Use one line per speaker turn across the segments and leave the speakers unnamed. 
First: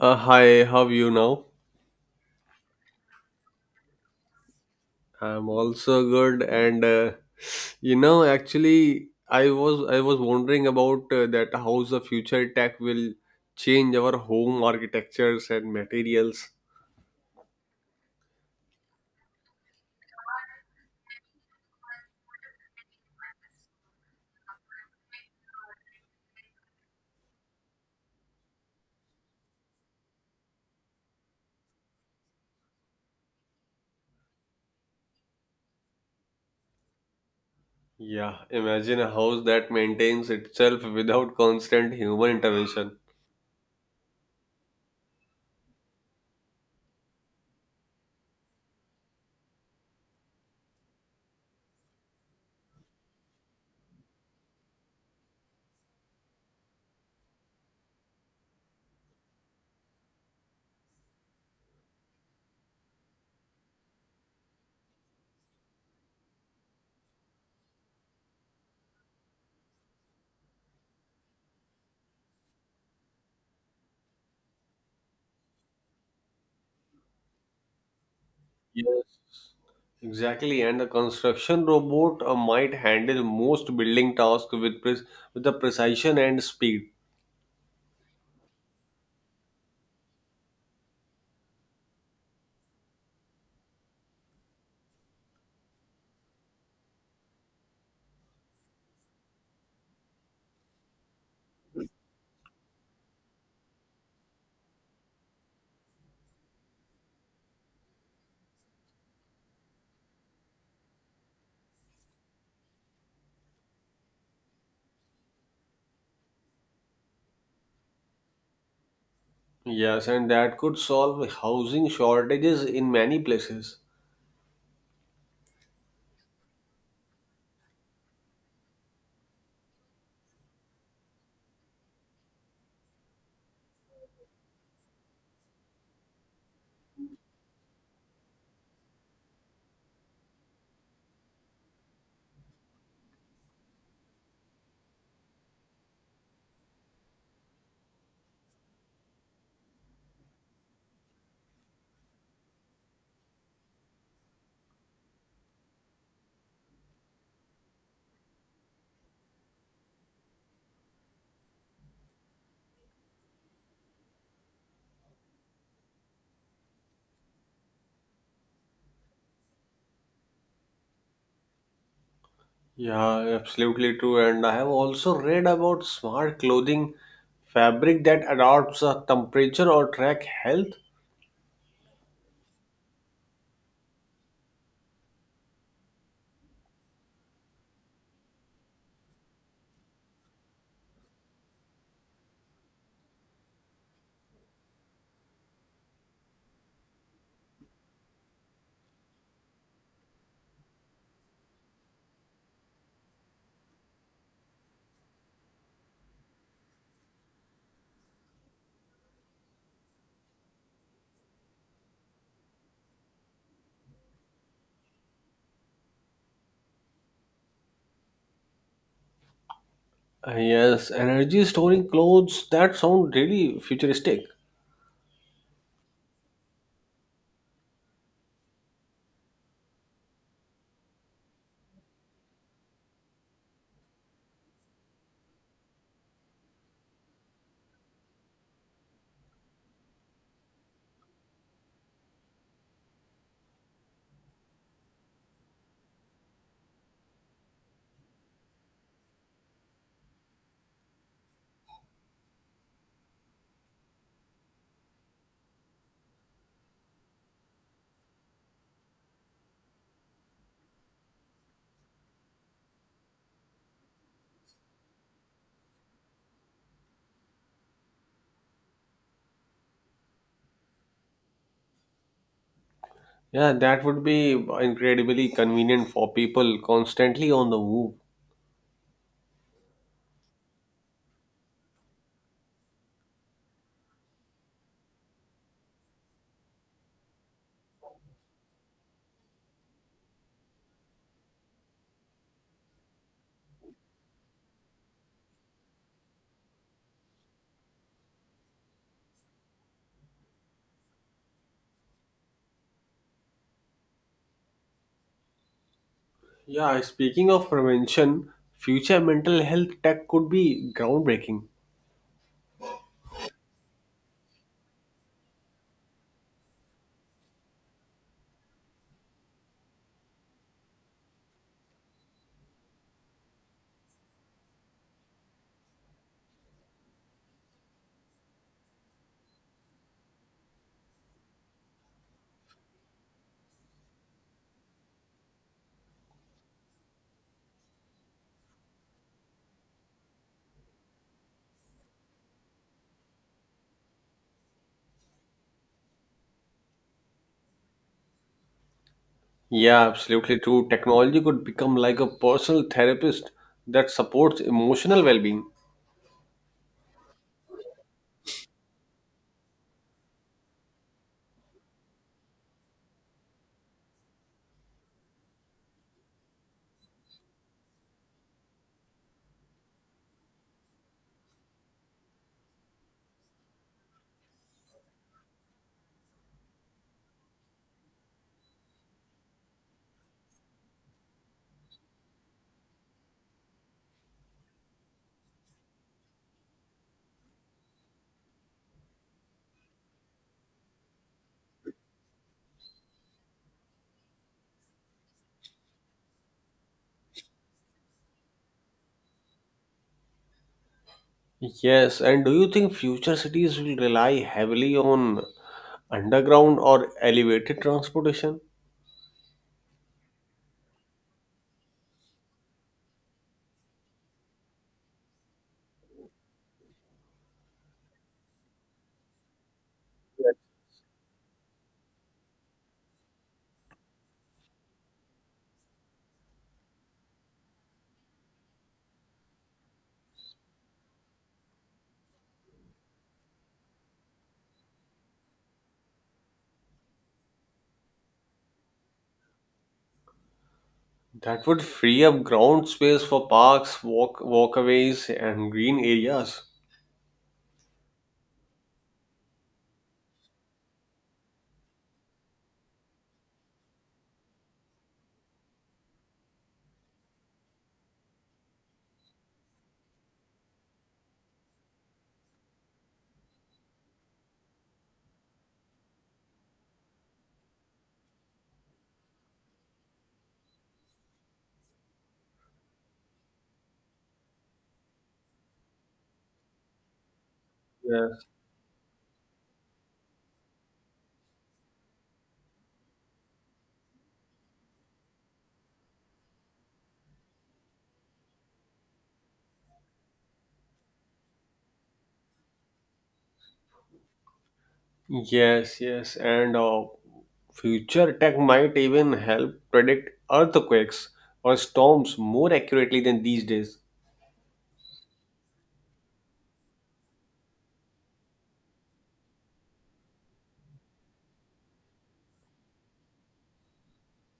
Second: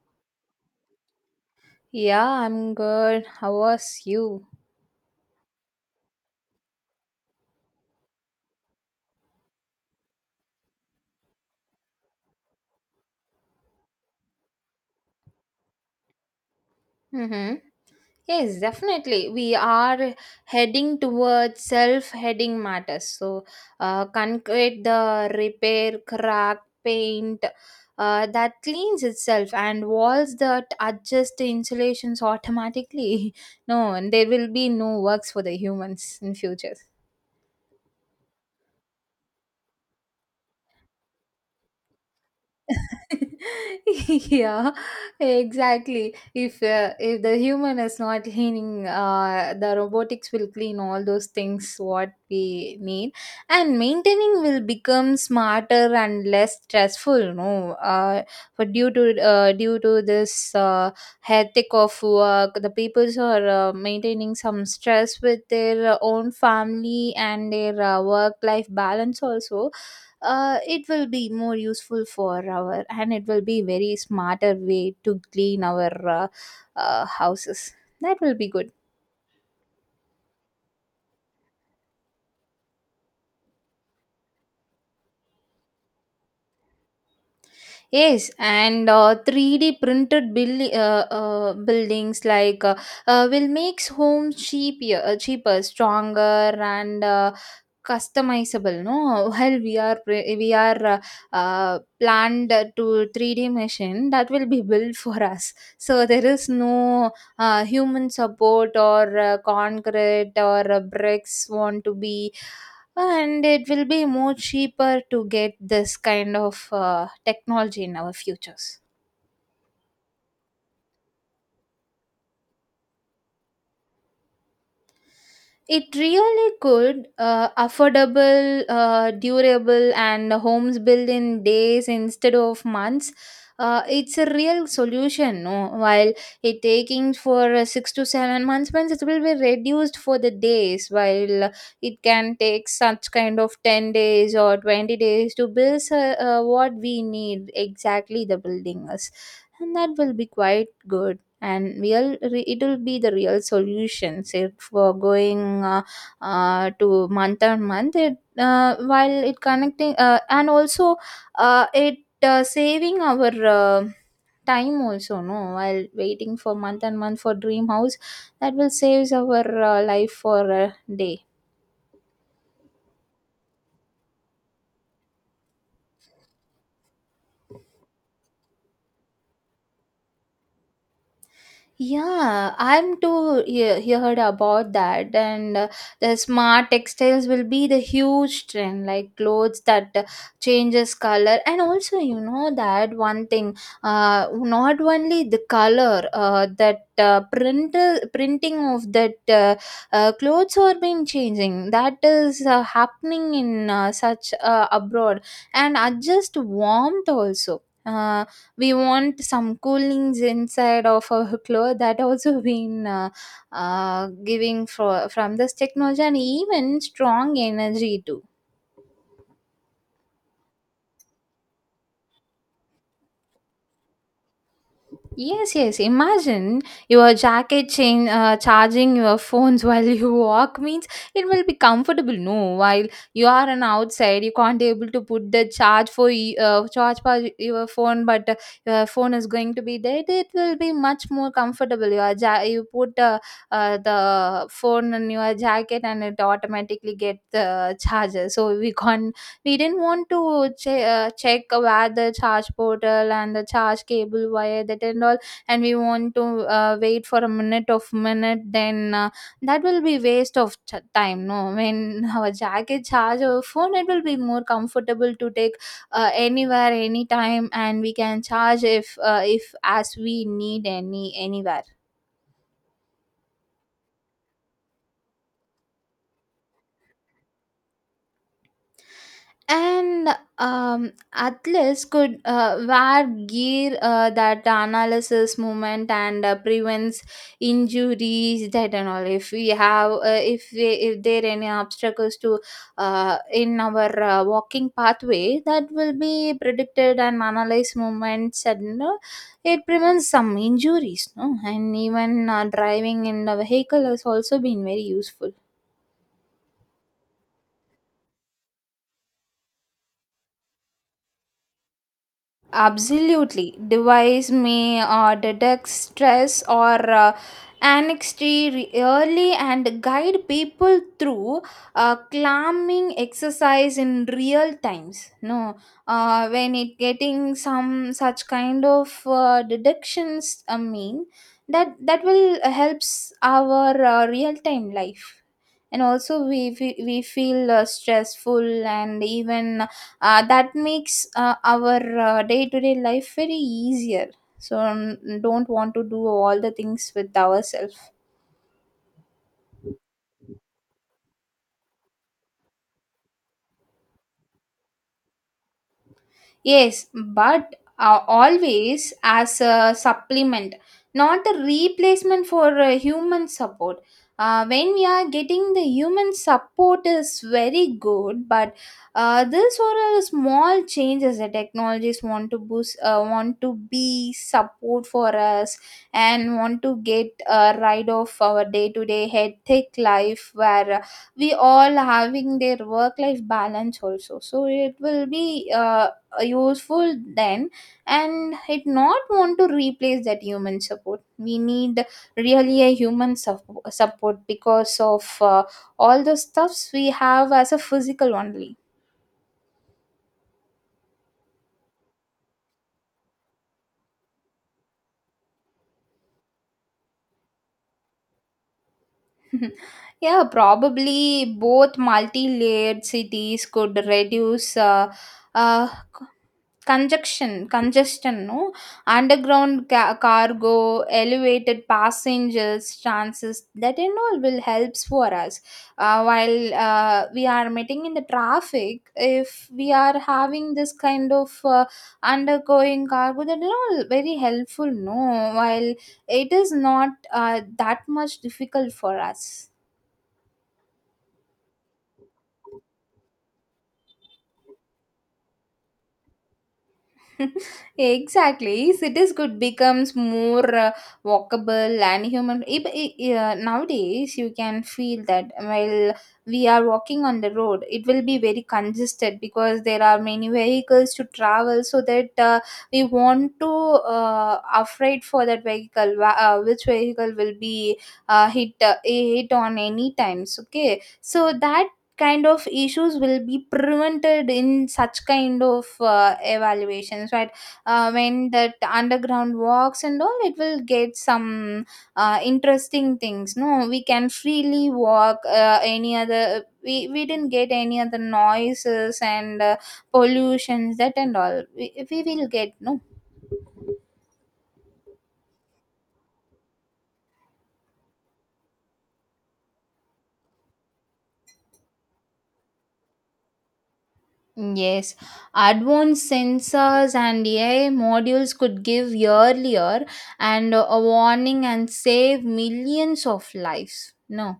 Hi, how are you now?
Yeah, I'm good. How was you?
I'm also good, and actually, I was wondering about that how the future tech will change our home architectures and materials.
Mm-hmm. Yes, definitely. We are heading towards self-heading matters. So, concrete, the repair, crack, paint, that cleans itself, and walls that adjust the insulations automatically. No, and there will be no works for the humans in future.
Yeah, imagine a house that maintains itself without constant human intervention.
Yeah, exactly. If the human is not cleaning, the robotics will clean all those things what we need, and maintaining will become smarter and less stressful. No, uh, for due to due to this hectic of work, the peoples are maintaining some stress with their own family and their work life balance also. It will be more useful for our, and it will be very smarter way to clean our houses. That will be good.
Yes, exactly, and the construction robot might handle most building tasks with pres with the precision and speed.
Yes, and 3D printed buildings will makes homes cheaper, cheaper, stronger, and customizable. No, while we are planned to 3D machine that will be built for us. So there is no human support or concrete or bricks want to be, and it will be more cheaper to get this kind of technology in our futures.
Yes, and that could solve housing shortages in many places.
It really could. Affordable, durable, and homes built in days instead of months. It's a real solution. No? While it taking for 6 to 7 months, means it will be reduced for the days. While it can take such kind of 10 days or 20 days to build what we need exactly the building us, and that will be quite good, and it'll be the real solutions, if for going to month on month. It while it connecting, and also it saving our time also. No, while waiting for month and month for dream house, that will saves our life for a day.
Yeah, absolutely true. And I have also read about smart clothing fabric that adapts a temperature or track health.
Yeah, I'm too heard about that, and the smart textiles will be the huge trend, like clothes that changes color. And also you know that one thing, not only the color, that printing of that clothes are been changing. That is happening in such abroad, and adjust warmth also. We want some coolings inside of our clothes that also been giving for, from this technology, and even strong energy too.
Yes, energy storing clothes that sound really futuristic.
Yes, yes. Imagine your jacket chain charging your phones while you walk means it will be comfortable. No, while you are an outside, you can't able to put the charge for your phone, but your phone is going to be dead. It will be much more comfortable. You put the phone in your jacket and it automatically get the charger. So we didn't want to check where the charge portal and the charge cable wire that and all, and we want to wait for a minute of minute. Then that will be waste of time. No, when our jacket charge our phone, it will be more comfortable to take anywhere anytime, and we can charge if as we need any anywhere.
Yeah, that would be incredibly convenient for people constantly on the move.
And athletes could wear gear that analysis movement and prevents injuries that and all. If we have if there are any obstacles to in our walking pathway, that will be predicted and analyzed movements, and it prevents some injuries. No, and even driving in the vehicle has also been very useful.
Yeah, speaking of prevention, future mental health tech could be groundbreaking.
Absolutely. Device may detect stress or anxiety early and guide people through calming exercise in real times. No, when it getting some such kind of deductions, I mean that will helps our real time life. And also we feel stressful, and even that makes our day-to-day life very easier, so don't want to do all the things with ourselves.
Yeah, absolutely true. Technology could become like a personal therapist that supports emotional well-being.
Yes, but always as a supplement, not a replacement for human support. When we are getting the human support is very good, but this or a small changes the technologies want to boost, want to be support for us, and want to get rid of our day-to-day hectic life, where we all having their work-life balance also. So it will be. Useful then, and it not want to replace that human support. We need really a human support, because of all the stuffs we have as a physical only.
Yes, and do you think future cities will rely heavily on underground or elevated transportation?
Yeah, probably both multi-layered cities could reduce uh, Conjunction congestion. No? Underground
Yes.
cargo, elevated passengers, transits, that and all will helps for us. While we are meeting in the traffic, if we are having this kind of undergoing cargo, that and all very helpful. No? While it is not that much difficult for us.
That would free up ground space for parks, walkaways, and green areas.
Exactly, cities could becomes more walkable and human. If, I- Nowadays, you can feel that while we are walking on the road, it will be very congested because there are many vehicles to travel. So that we want to afraid for that vehicle, which vehicle will be hit on any times. Okay, so that kind of issues will be prevented in such kind of evaluations. Right,
Yes.
when that underground walks and all, it will get some interesting things. No, we can freely walk any other. We didn't get any other noises and pollutions that and all. We will get no.
Yes, yes, and future tech might even help predict earthquakes or storms more accurately than these days.
Yes, advanced sensors and AI modules could give earlier and a warning and save millions of lives. No.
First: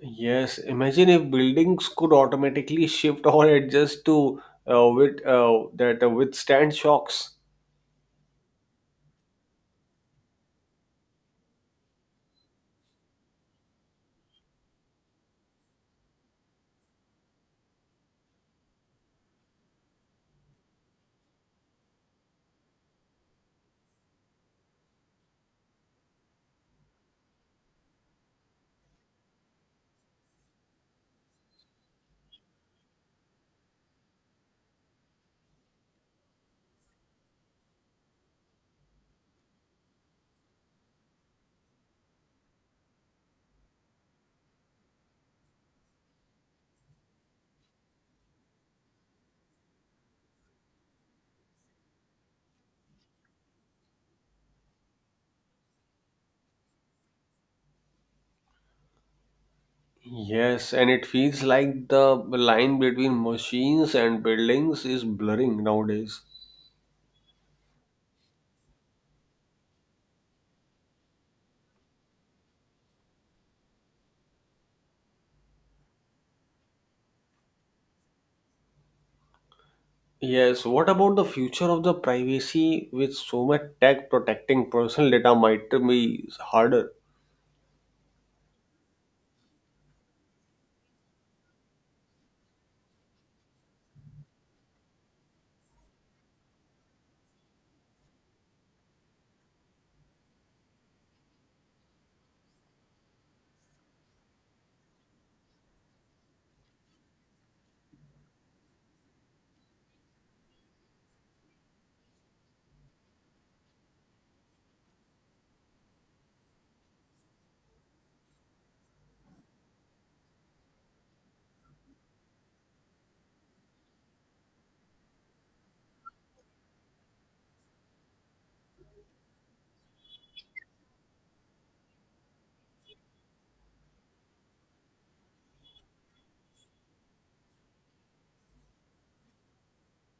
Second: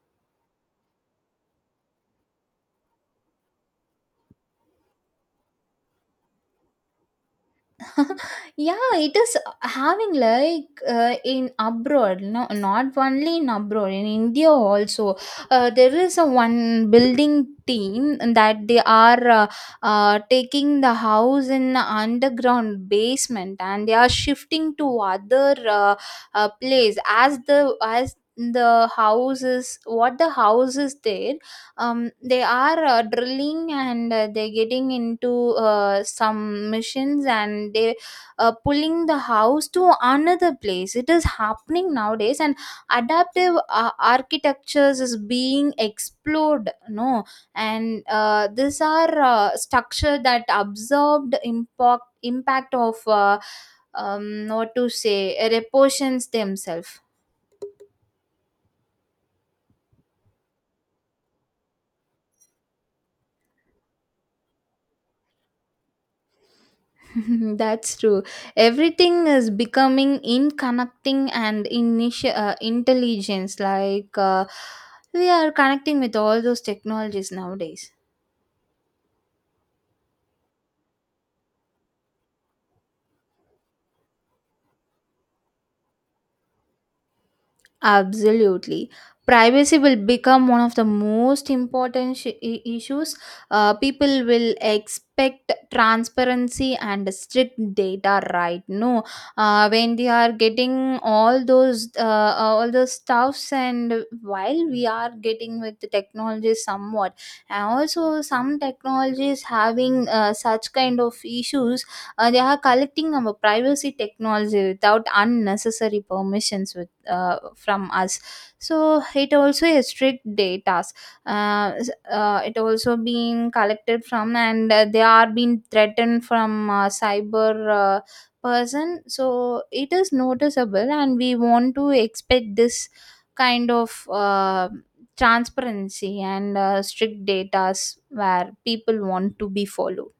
Yes, imagine if buildings could automatically shift or adjust to withstand shocks.
Yeah, it is having like in abroad. No, not only in abroad, in India also. There is a one building team that they are taking the house in underground basement, and they are shifting to other place as the house is what the house is there. They are drilling, and they're getting into some missions, and they pulling the house to another place. It is happening nowadays, and adaptive architectures is being explored. No, and these are structure that absorbed impact of what to say, repositions themselves.
Yes, and it feels like the line between machines and buildings is blurring nowadays.
That's true. Everything is becoming in connecting and initi intelligence. Like we are connecting with all those technologies nowadays.
Yes, what about the future of the privacy with so much tech protecting personal data might be harder?
Absolutely. Privacy will become one of the most important issues. People will expect transparency and strict data, right? No, when they are getting all those stuffs, and while we are getting with the technology somewhat, and also some technologies having such kind of issues, they are collecting our privacy technology without unnecessary permissions from us, so it also has strict data. It also being collected from, and they are being threatened from cyber uh, person. So it is noticeable, and we want to expect this kind of transparency and strict data where people want to be followed.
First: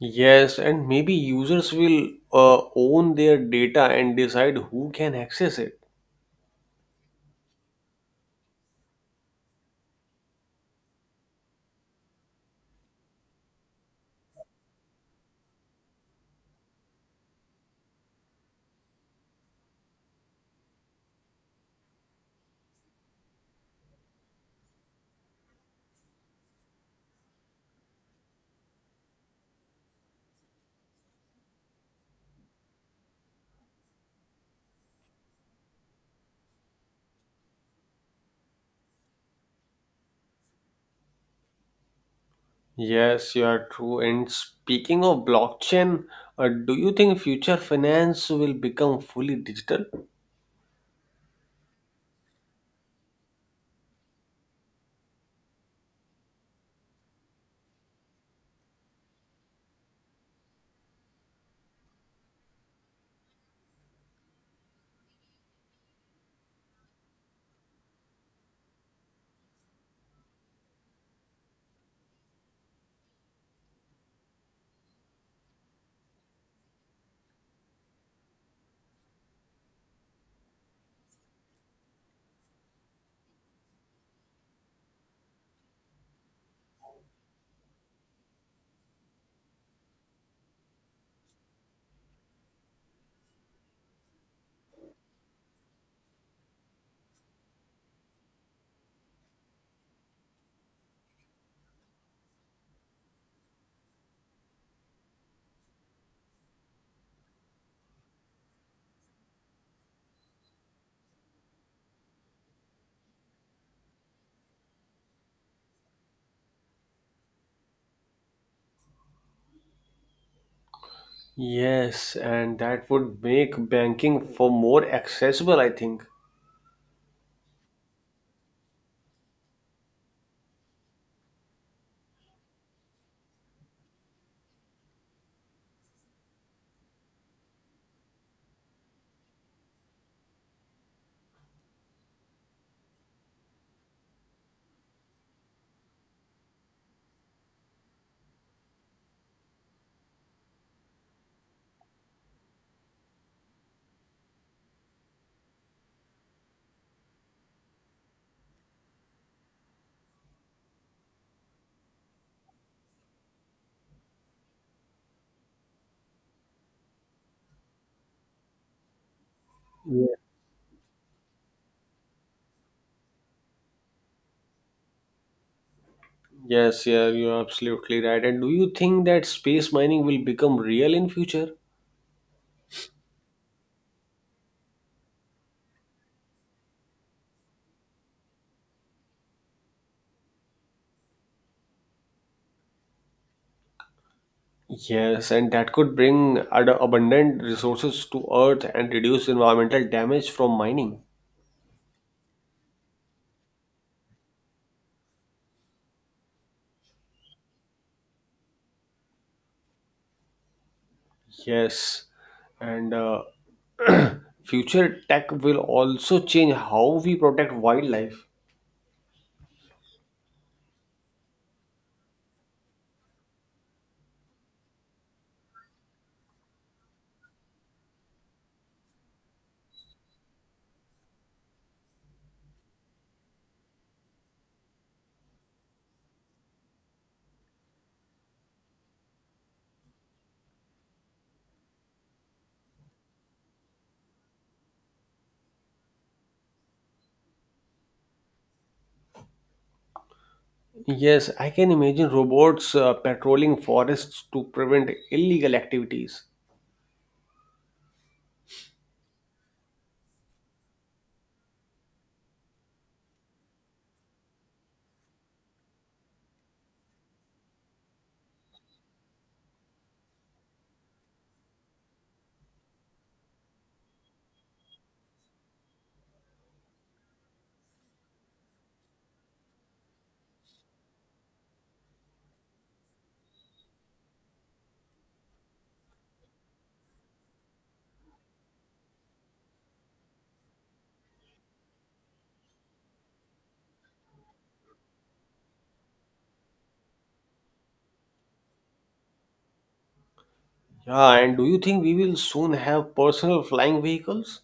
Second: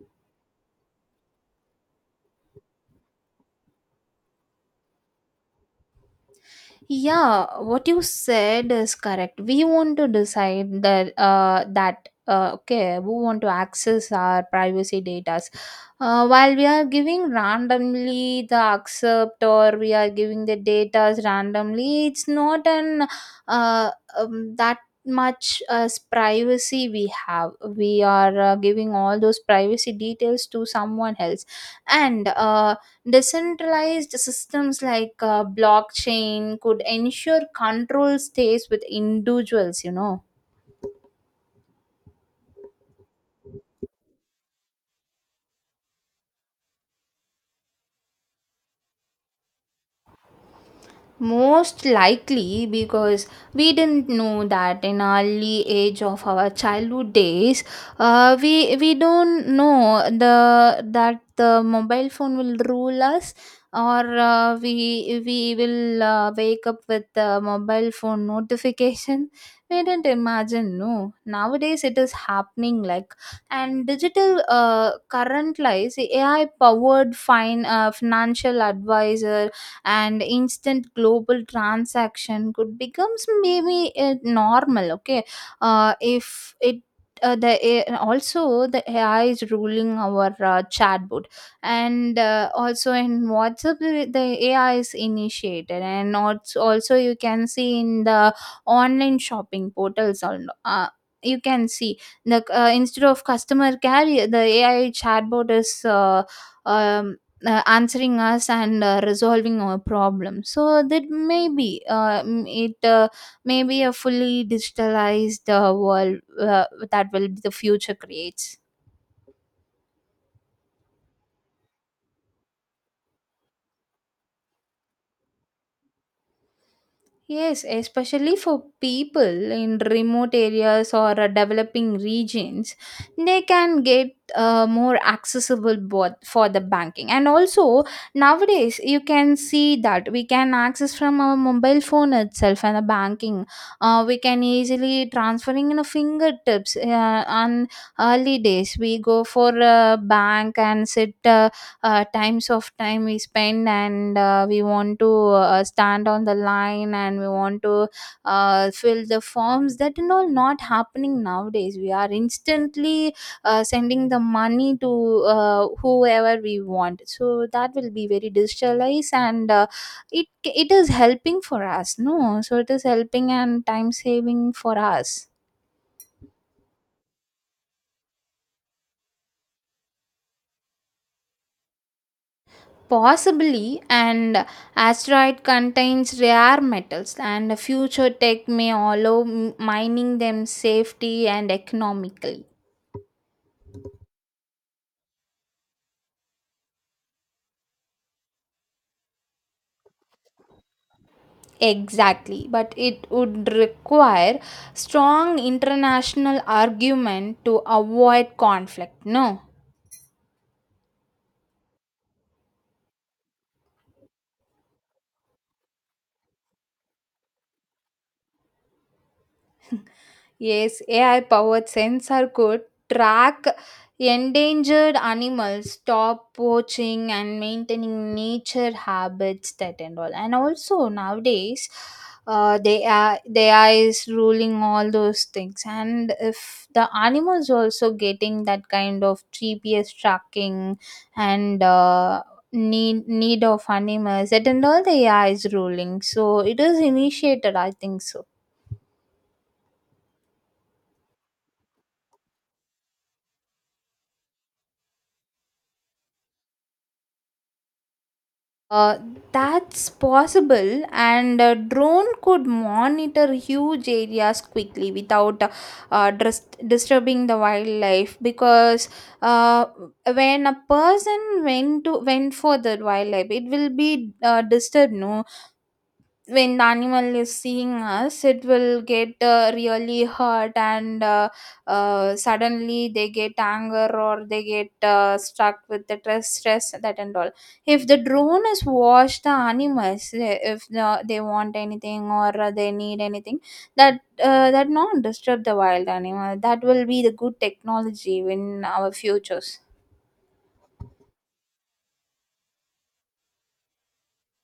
Yes, and maybe users will own their data and decide who can access it.
Yeah, what you said is correct. We want to decide that that okay, we want to access our privacy data. While we are giving randomly the accept, or we are giving the data randomly, it's not an uh, that much as privacy we have. We are giving all those privacy details to someone else, and Decentralized systems like blockchain could ensure control stays with individuals.
Yes, you are true. And speaking of blockchain, do you think future finance will become fully digital?
Most likely, because we didn't know that in early age of our childhood days, we don't know the that the mobile phone will rule us, or we will wake up with the mobile phone notification. We didn't imagine. No, nowadays it is happening like, and digital current lies AI powered fine financial advisor and instant global transaction could becomes maybe normal. Okay, if it the A- also the AI is ruling our chatbot, and also in WhatsApp, the AI is initiated, and also you can see in the online shopping portals on. You can see the instead of customer care, the AI chatbot is um, answering us, and resolving our problem. So that maybe it may be a fully digitalized world that will be the future creates.
Yes, and that would make banking for more accessible, I think.
Yes, especially for people in remote areas or developing regions, they can get more accessible both for the banking. And also nowadays, you can see that we can access from our mobile phone itself and the banking. We can easily transferring in a fingertips. On early days, we go for a bank and sit. Times of time we spend and we want to stand on the line and we want to fill the forms that and all not happening nowadays we are instantly sending the money to whoever we want, so that will be very digitalized and
Yeah.
it is helping for us, no, so it is helping and time saving for us.
Yes, yeah, you're absolutely right. And do you think that space mining will become real in future?
Possibly, and asteroid contains rare metals, and future tech may allow mining them safely and economically.
Yes, and that could bring abundant resources to Earth and reduce environmental damage from mining.
Exactly, but it would require strong international argument to avoid conflict. No.
Yes, and future tech will also change how we protect wildlife.
Yes, AI powered sensor could track endangered animals, stop poaching, and maintaining nature habits, that and all. And also nowadays, they are the AI is ruling all those things. And if the animals also getting that kind of GPS tracking and need of animals, that and all the AI is ruling. So it is initiated, I think so.
Yes, I can imagine robots patrolling forests to prevent illegal activities.
Uh, that's possible, and a drone could monitor huge areas quickly without disturbing the wildlife. Because uh, when a person went for the wildlife, it will be disturbed. No, when the animal is seeing us, it will get really hurt and suddenly they get anger or they get stuck with the stress that and all. If the drone is watch the animals, eh, if the, they want anything or they need anything, that that not disturb the wild animal, that will be the good technology in our futures.
Yeah, and do you think we will soon have personal flying vehicles?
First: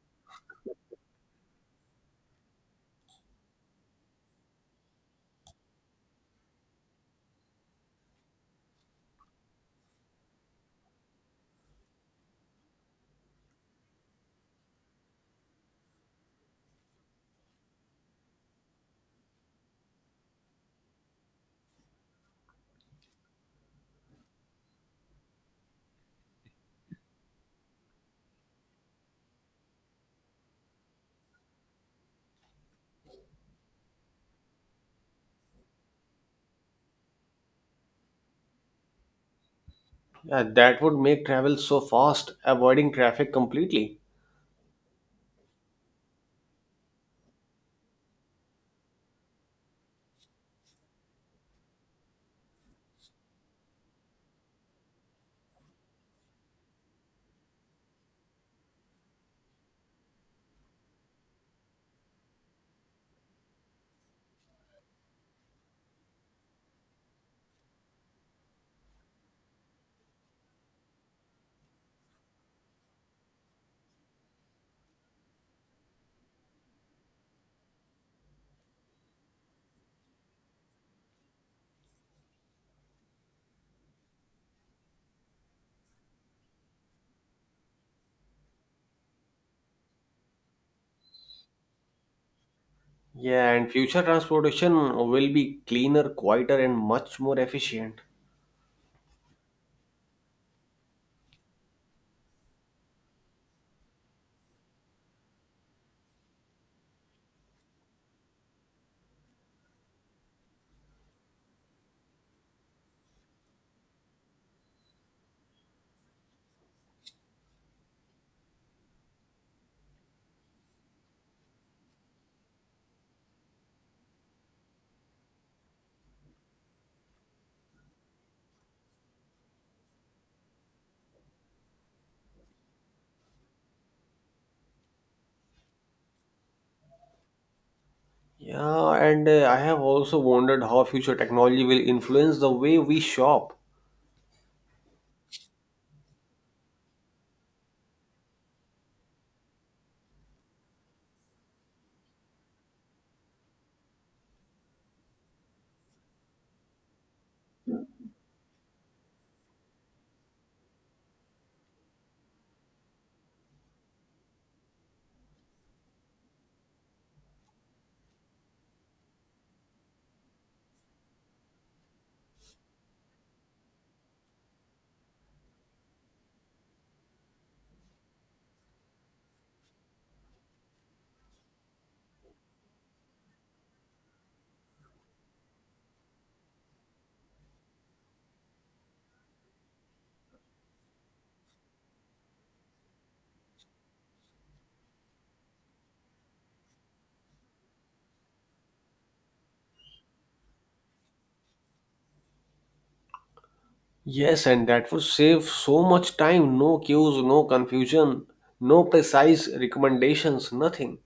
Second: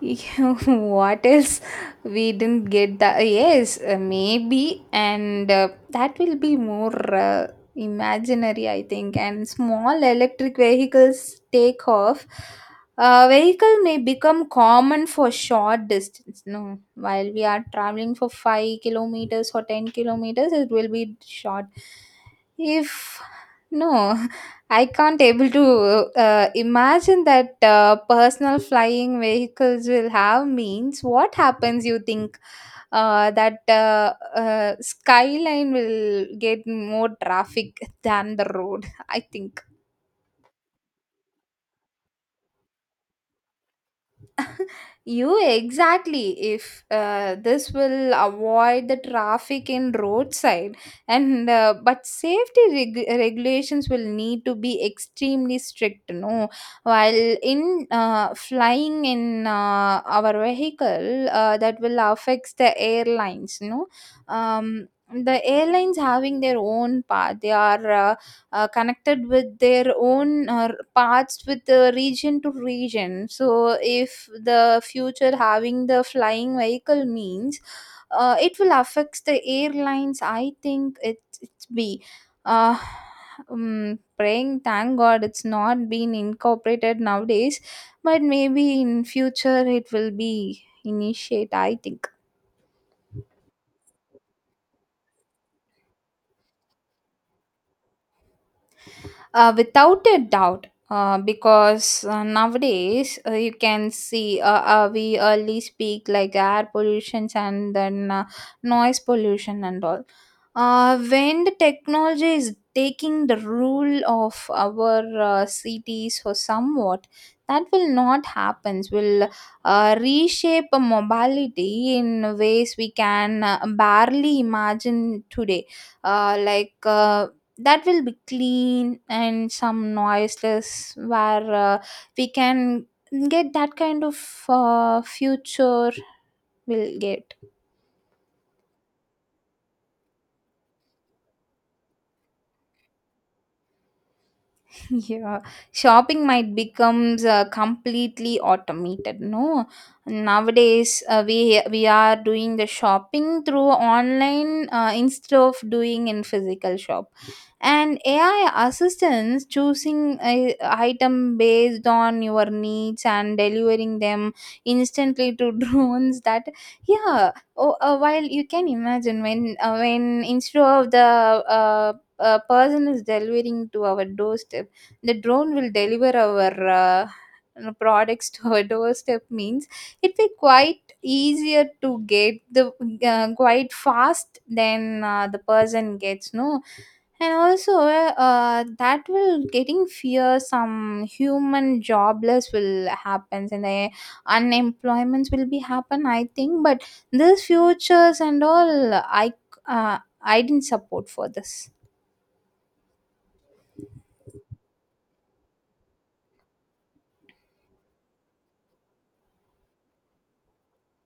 Yeah, what else we didn't get that, yes, maybe, and that will be more imaginary, I think, and small electric vehicles take off. A vehicle may become common for short distance, no, while we are traveling for 5 kilometers or 10 kilometers, it will be short. If, no, I can't able to imagine that personal flying vehicles will have means. What happens? You think that skyline will get more traffic than the road? I think.
Yeah, that would make travel so fast, avoiding traffic completely.
You exactly. If this will avoid the traffic in roadside, and but safety regulations will need to be extremely strict. No, while in flying in our vehicle, that will affect the airlines. No, the airlines having their own path. They are. Connected with their own parts with the region to region. So, if the future having the flying vehicle means it will affect the airlines, I think it's be. Uh, Praying thank god it's not been incorporated nowadays, but maybe in future it will be initiate, I think.
Yeah, and future transportation will be cleaner, quieter, and much more efficient.
Without a doubt, because nowadays you can see we early speak like air pollutions and then noise pollution and all. When the technology is taking the rule of our cities or somewhat, that will not happen. Will reshape a mobility in ways we can barely imagine today, uh, like uh, that will be clean and some noiseless where we can get that kind of future we'll get.
Yeah, and I have also wondered how future technology will influence the way we shop.
Yeah, shopping might becomes completely automated. No, nowadays we are doing the shopping through online instead of doing in physical shop, and AI assistants choosing a item based on your needs and delivering them instantly to drones. That, yeah, oh, while you can imagine when instead of the a person is delivering to our doorstep, the drone will deliver our uh, you products to our doorstep means it be quite easier to get the quite fast than the person gets, no. And also that will getting fear some human jobless will happens and the unemployments will be happen, I think, but this futures and all, I, I didn't support for this.
Yes, and that would save so much time. No queues, no confusion, no precise recommendations, nothing.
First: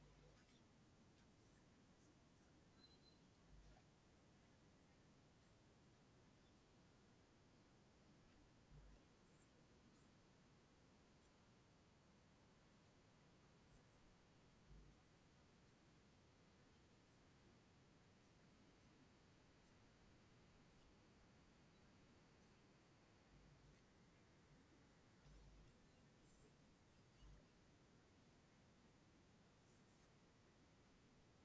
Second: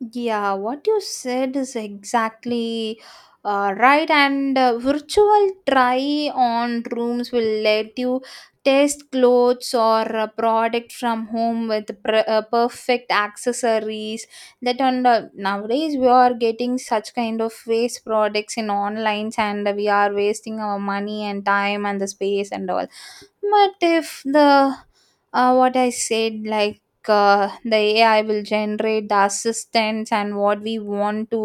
Yeah, what you said is exactly right. And virtual try on rooms will let you test clothes or a product from home with perfect accessories. That on the nowadays we are getting such kind of waste products in online, and we are wasting our money and time and the space and all, but if the what I said like, the AI will generate the assistance and what we want to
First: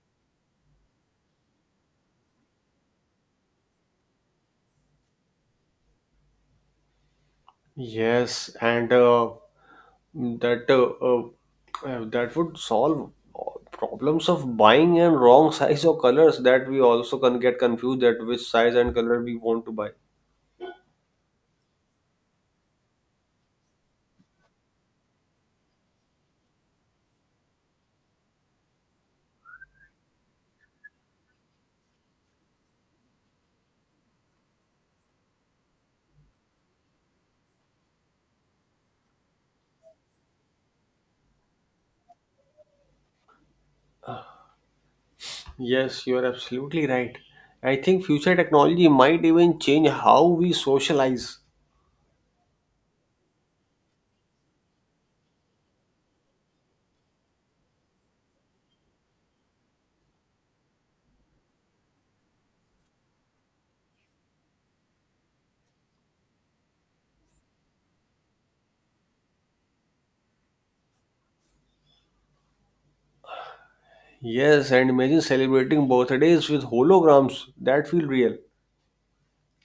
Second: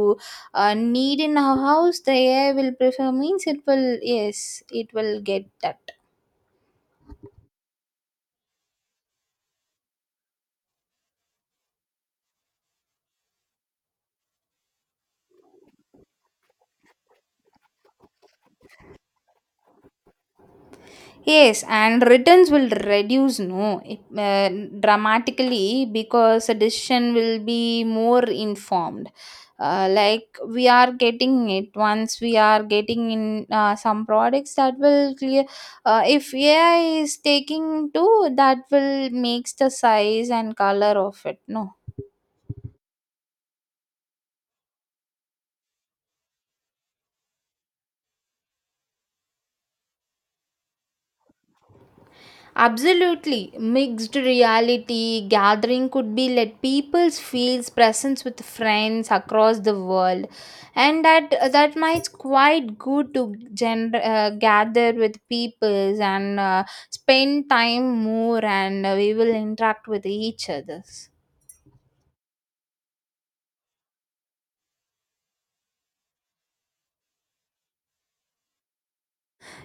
need in our house, the AI will prefer means it will, yes, it will get that.
Yes, and that would solve all problems of buying and wrong size or colors that we also can get confused at which size and color we want to buy.
Yes, and returns will reduce, no, it, uh, dramatically, because a decision will be more informed. Like we are getting it once, we are getting in some products that will clear. If AI is taking two, that will makes the size and color of it. No.
Yes, you are absolutely right. I think future technology might even change how we socialize.
Absolutely. Mixed reality gathering could be let people feels presence with friends across the world, and that might quite good to gather with peoples and spend time more and we will interact with each others.
Yes, and imagine celebrating birthdays with holograms that feel real.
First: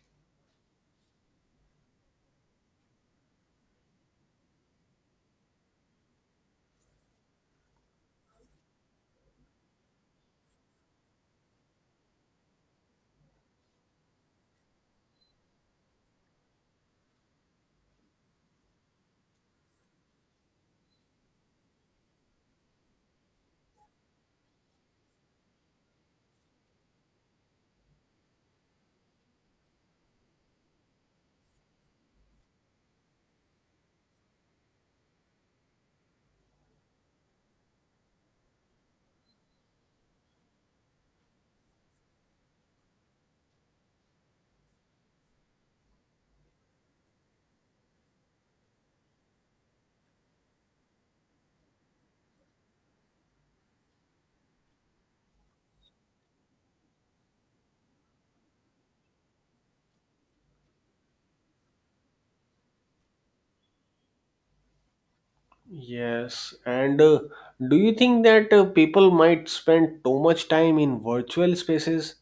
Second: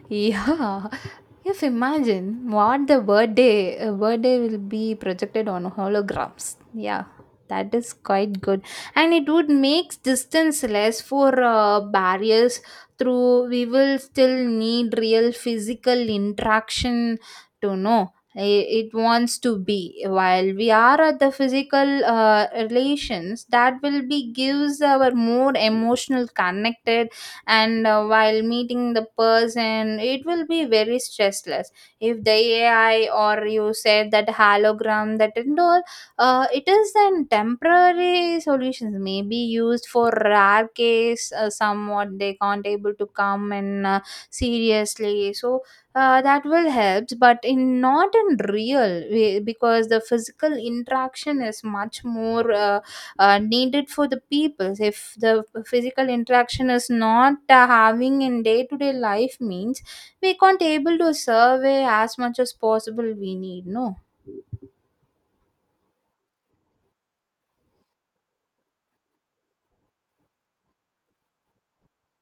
Yeah, if imagine what the birthday will be projected on holograms. Yeah, that is quite good, and it would make distance less for barriers. Through, we will still need real physical interaction to know, it wants to be, while we are at the physical relations that will be gives our more emotional connected. And while meeting the person, it will be very stressless if the AI or you said that hologram that and all, it is then temporary solutions may be used for rare case somewhat they can't able to come and seriously, so that will help but in not in real way, because the physical interaction is much more needed for the people. If the physical interaction is not having in day-to-day life means we can't able to survey as much as possible we need, no.
Yes, and do you think that people might spend too much time in virtual spaces?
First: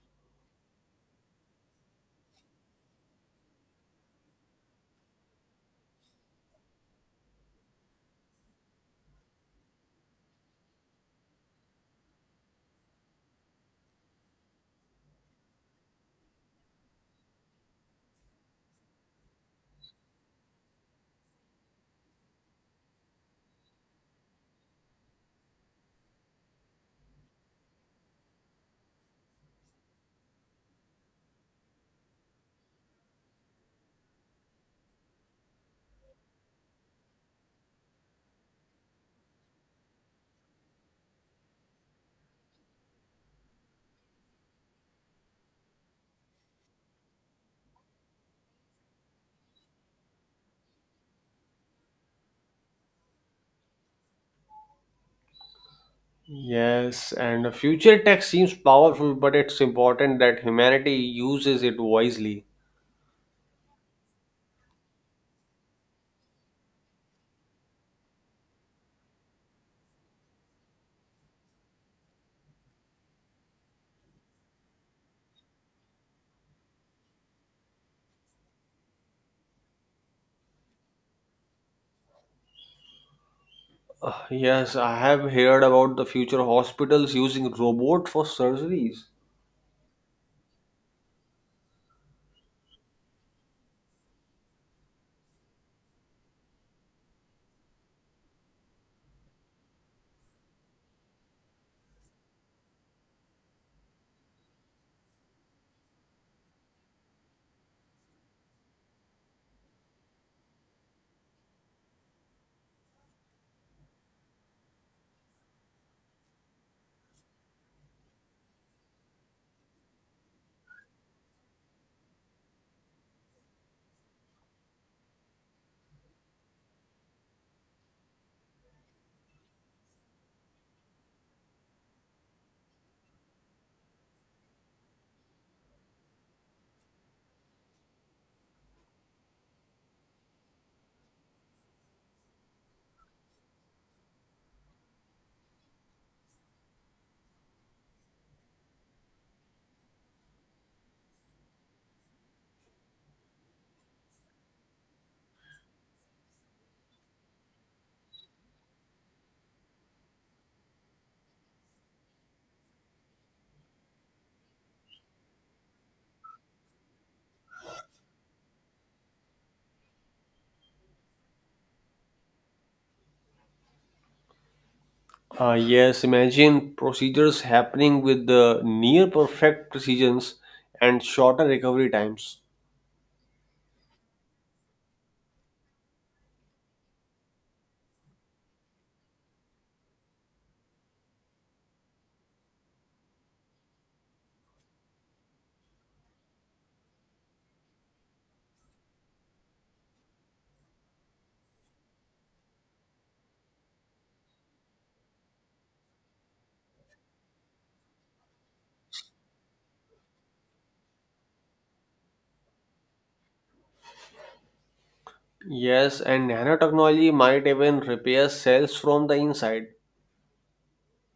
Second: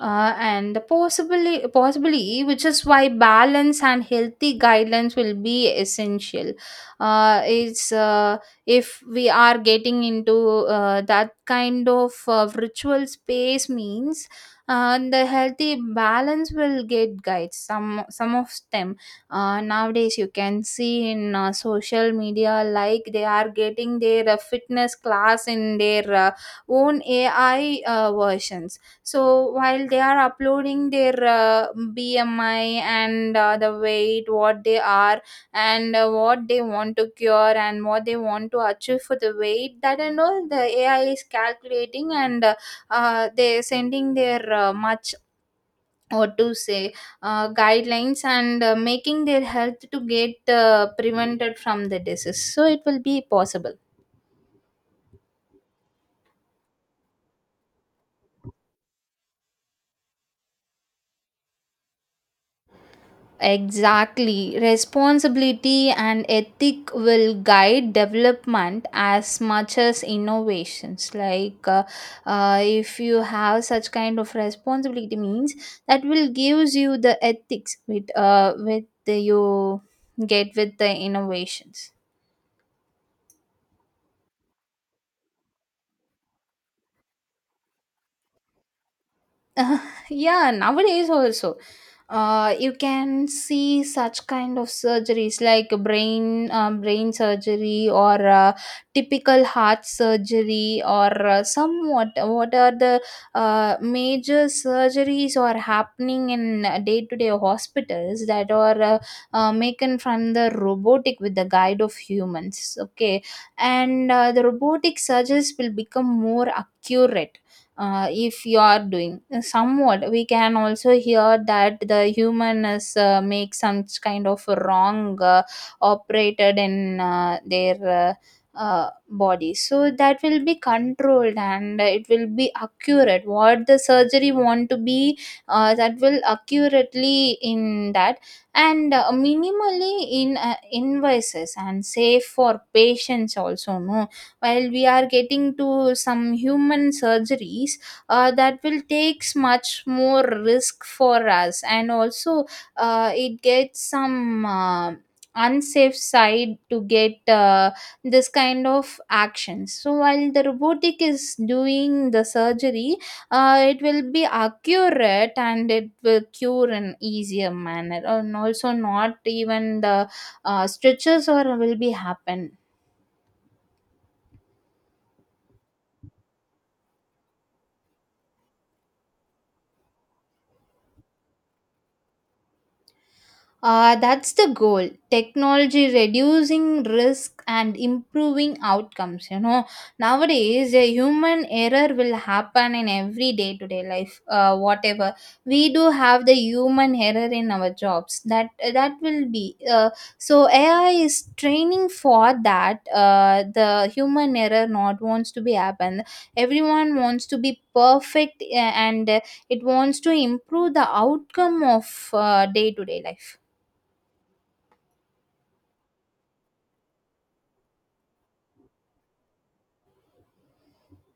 And the possibly which is why balance and healthy guidelines will be essential. It's If we are getting into that kind of virtual space means the healthy balance will get guides some of them. Nowadays you can see in social media like they are getting their fitness class in their own AI versions. So while they are uploading their BMI and the weight, what they are, and what they want to cure, and what they want to achieve for the weight, that and all, the AI is calculating and they're sending their much or to say guidelines and making their health to get prevented from the disease. So it will be possible.
Yes, and the future tech seems powerful, but it's important that humanity uses it wisely.
Exactly. Responsibility and ethic will guide development as much as innovations. Like, if you have such kind of responsibility means that will gives you the ethics with the you get with the innovations.
Yes, I have heard about the future hospitals using robot for surgeries.
Uh, yeah, nowadays also you can see such kind of surgeries like brain surgery or typical heart surgery or somewhat, what are the major surgeries are happening in day to day hospitals, that are making from the robotic with the guide of humans, okay. And the robotic surgeries will become more accurate. If you are doing somewhat, we can also hear that the human is make some kind of wrong operated in their body, so that will be controlled and it will be accurate what the surgery want to be. That will accurately in that and minimally in invoices and safe for patients also, no. While we are getting to some human surgeries, that will takes much more risk for us, and also it gets some unsafe side to get this kind of actions. So while the robotic is doing the surgery, it will be accurate and it will cure in easier manner, and also not even the stitches or will be happen.
Yes, imagine procedures happening with the near perfect precisions and shorter recovery times.
That's the goal. Technology reducing risk and improving outcomes. You know, nowadays a human error will happen in every day to day life. Whatever we do have the human error in our jobs. That will be. So AI is training for that. The human error not wants to be happen. Everyone wants to be perfect, and it wants to improve the outcome of day to day life.
Yes, and nanotechnology might even repair cells from the inside.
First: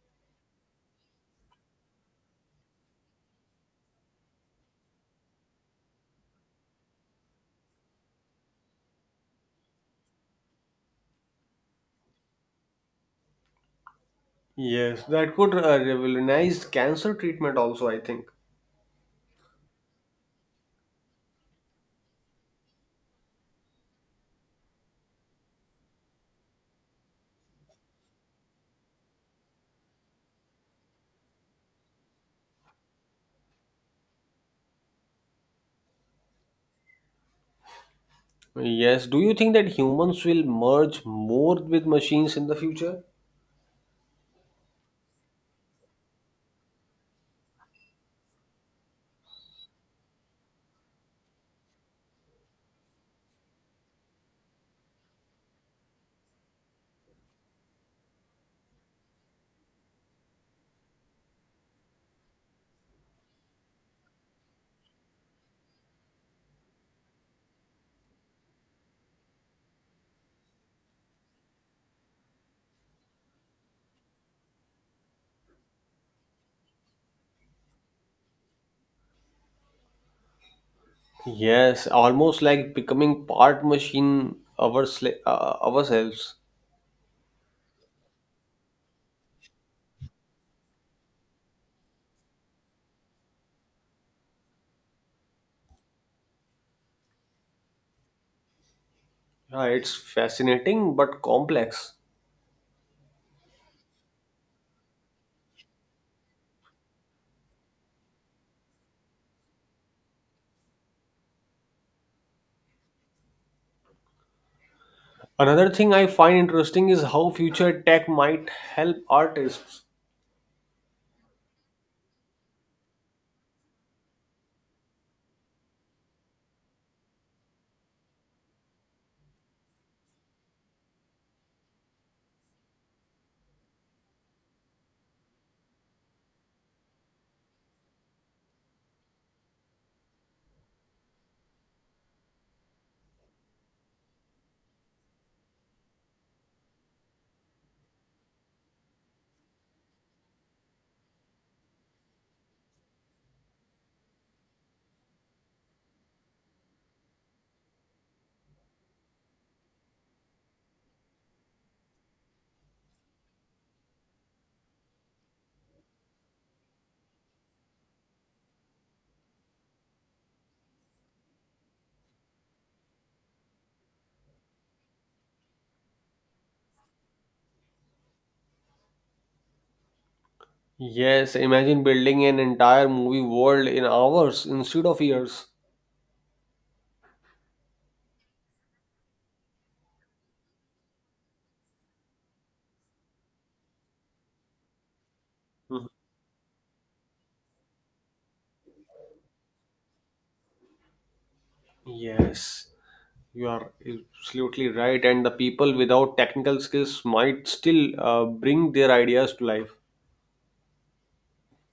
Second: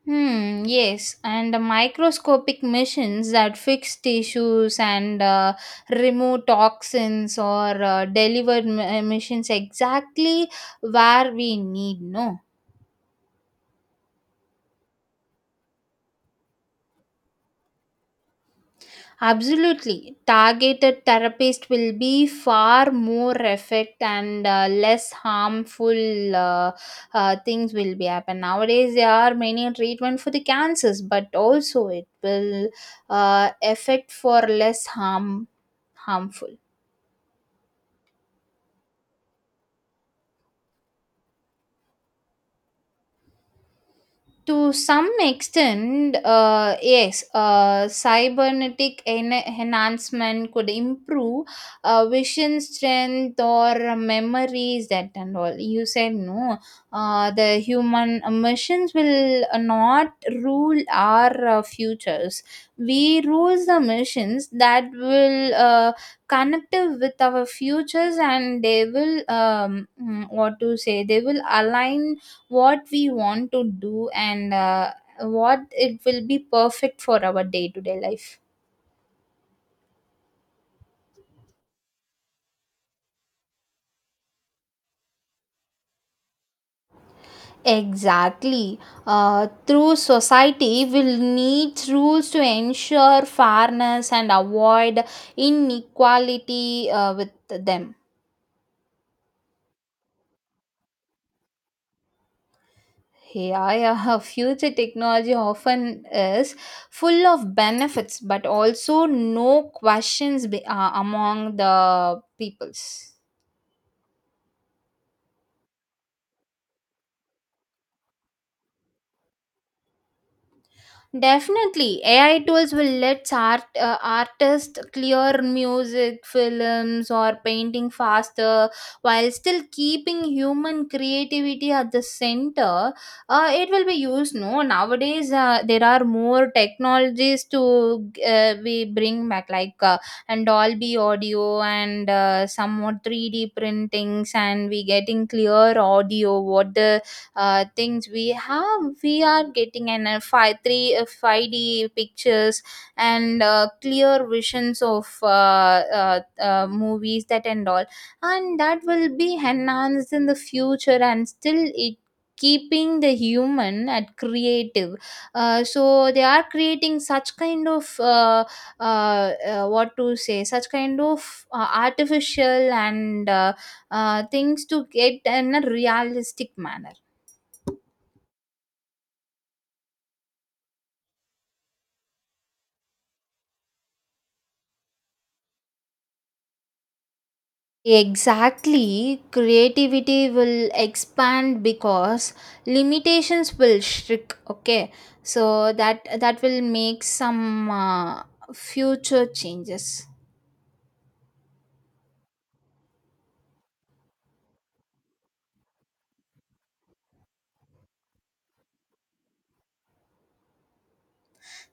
Hmm, yes, and microscopic machines that fix tissues and remove toxins or deliver emissions exactly where we need, no?
Yes, that could revolutionize cancer treatment also, I think.
Absolutely. Targeted therapist will be far more effect and less harmful things will be happen. Nowadays, there are many treatment for the cancers, but also it will affect for less harmful.
Yes, do you think that humans will merge more with machines in the future?
To some extent, yes, cybernetic enhancement could improve vision strength or memories, that and all. You said, no. The human missions will not rule our futures. We rule the missions that will connect with our futures, and they will, what to say, they will align what we want to do, and what it will be perfect for our day to day life.
Yes, almost like becoming part machine ourselves.
Exactly. Through society, will need rules to ensure fairness and avoid inequality with them.
Yeah, it's fascinating but complex.
Yeah, yeah. Future technology often is full of benefits, but also no questions be, among the peoples.
Another thing I find interesting is how future tech might help artists.
Definitely, AI tools will let artists clear music, films, or painting faster while still keeping human creativity at the center. It will be used. No, nowadays there are more technologies to we bring back, like, and Dolby audio and some more 3D printings, and we getting clear audio. What the things we have we are getting an 5 3 5d pictures and clear visions of movies that and all, and that will be enhanced in the future and still it keeping the human at creative. So they are creating such kind of what to say, such kind of artificial and things to get in a realistic manner.
Yes, imagine building an entire movie world in hours instead of years.
Exactly, creativity will expand because limitations will shrink. Okay, so
Mhm.
that will make some future changes.
Yes, you are absolutely right. And the people without technical skills might still bring their ideas to life.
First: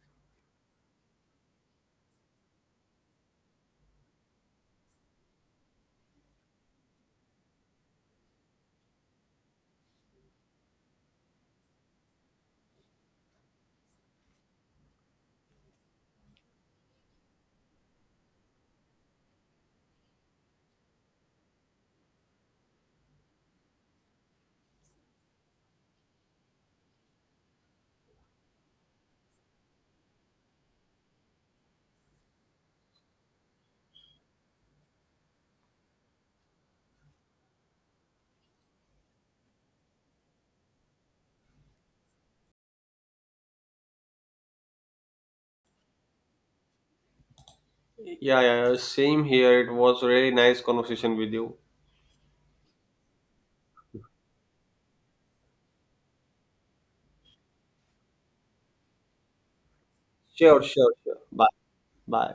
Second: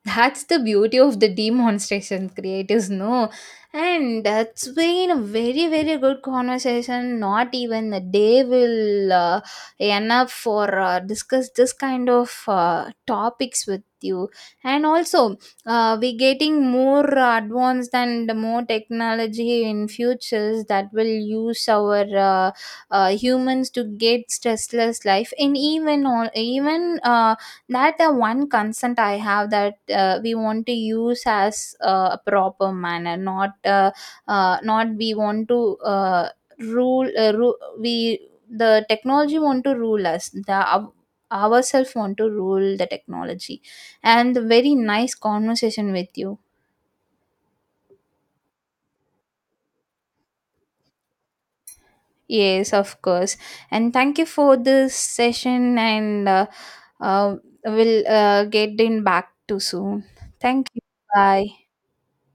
That's the beauty of the demonstration creators, no. And that's been a very good conversation, not even a day will enough for discuss this kind of topics with you. And also, we getting more advanced and more technology in futures that will use our humans to get stressless life, and even all, even that, the one concern I have, that we want to use as a proper manner, not not we want to rule, we, the technology want to rule us, the ourselves want to rule the technology. And very nice conversation with you.
Yeah, yeah, yeah, same here. It was really nice conversation with you.
Yes, of course. And thank you for this session, and uh, we'll get in back to soon.
Sure,
Thank you.
sure, sure. Bye.
Bye.
Bye.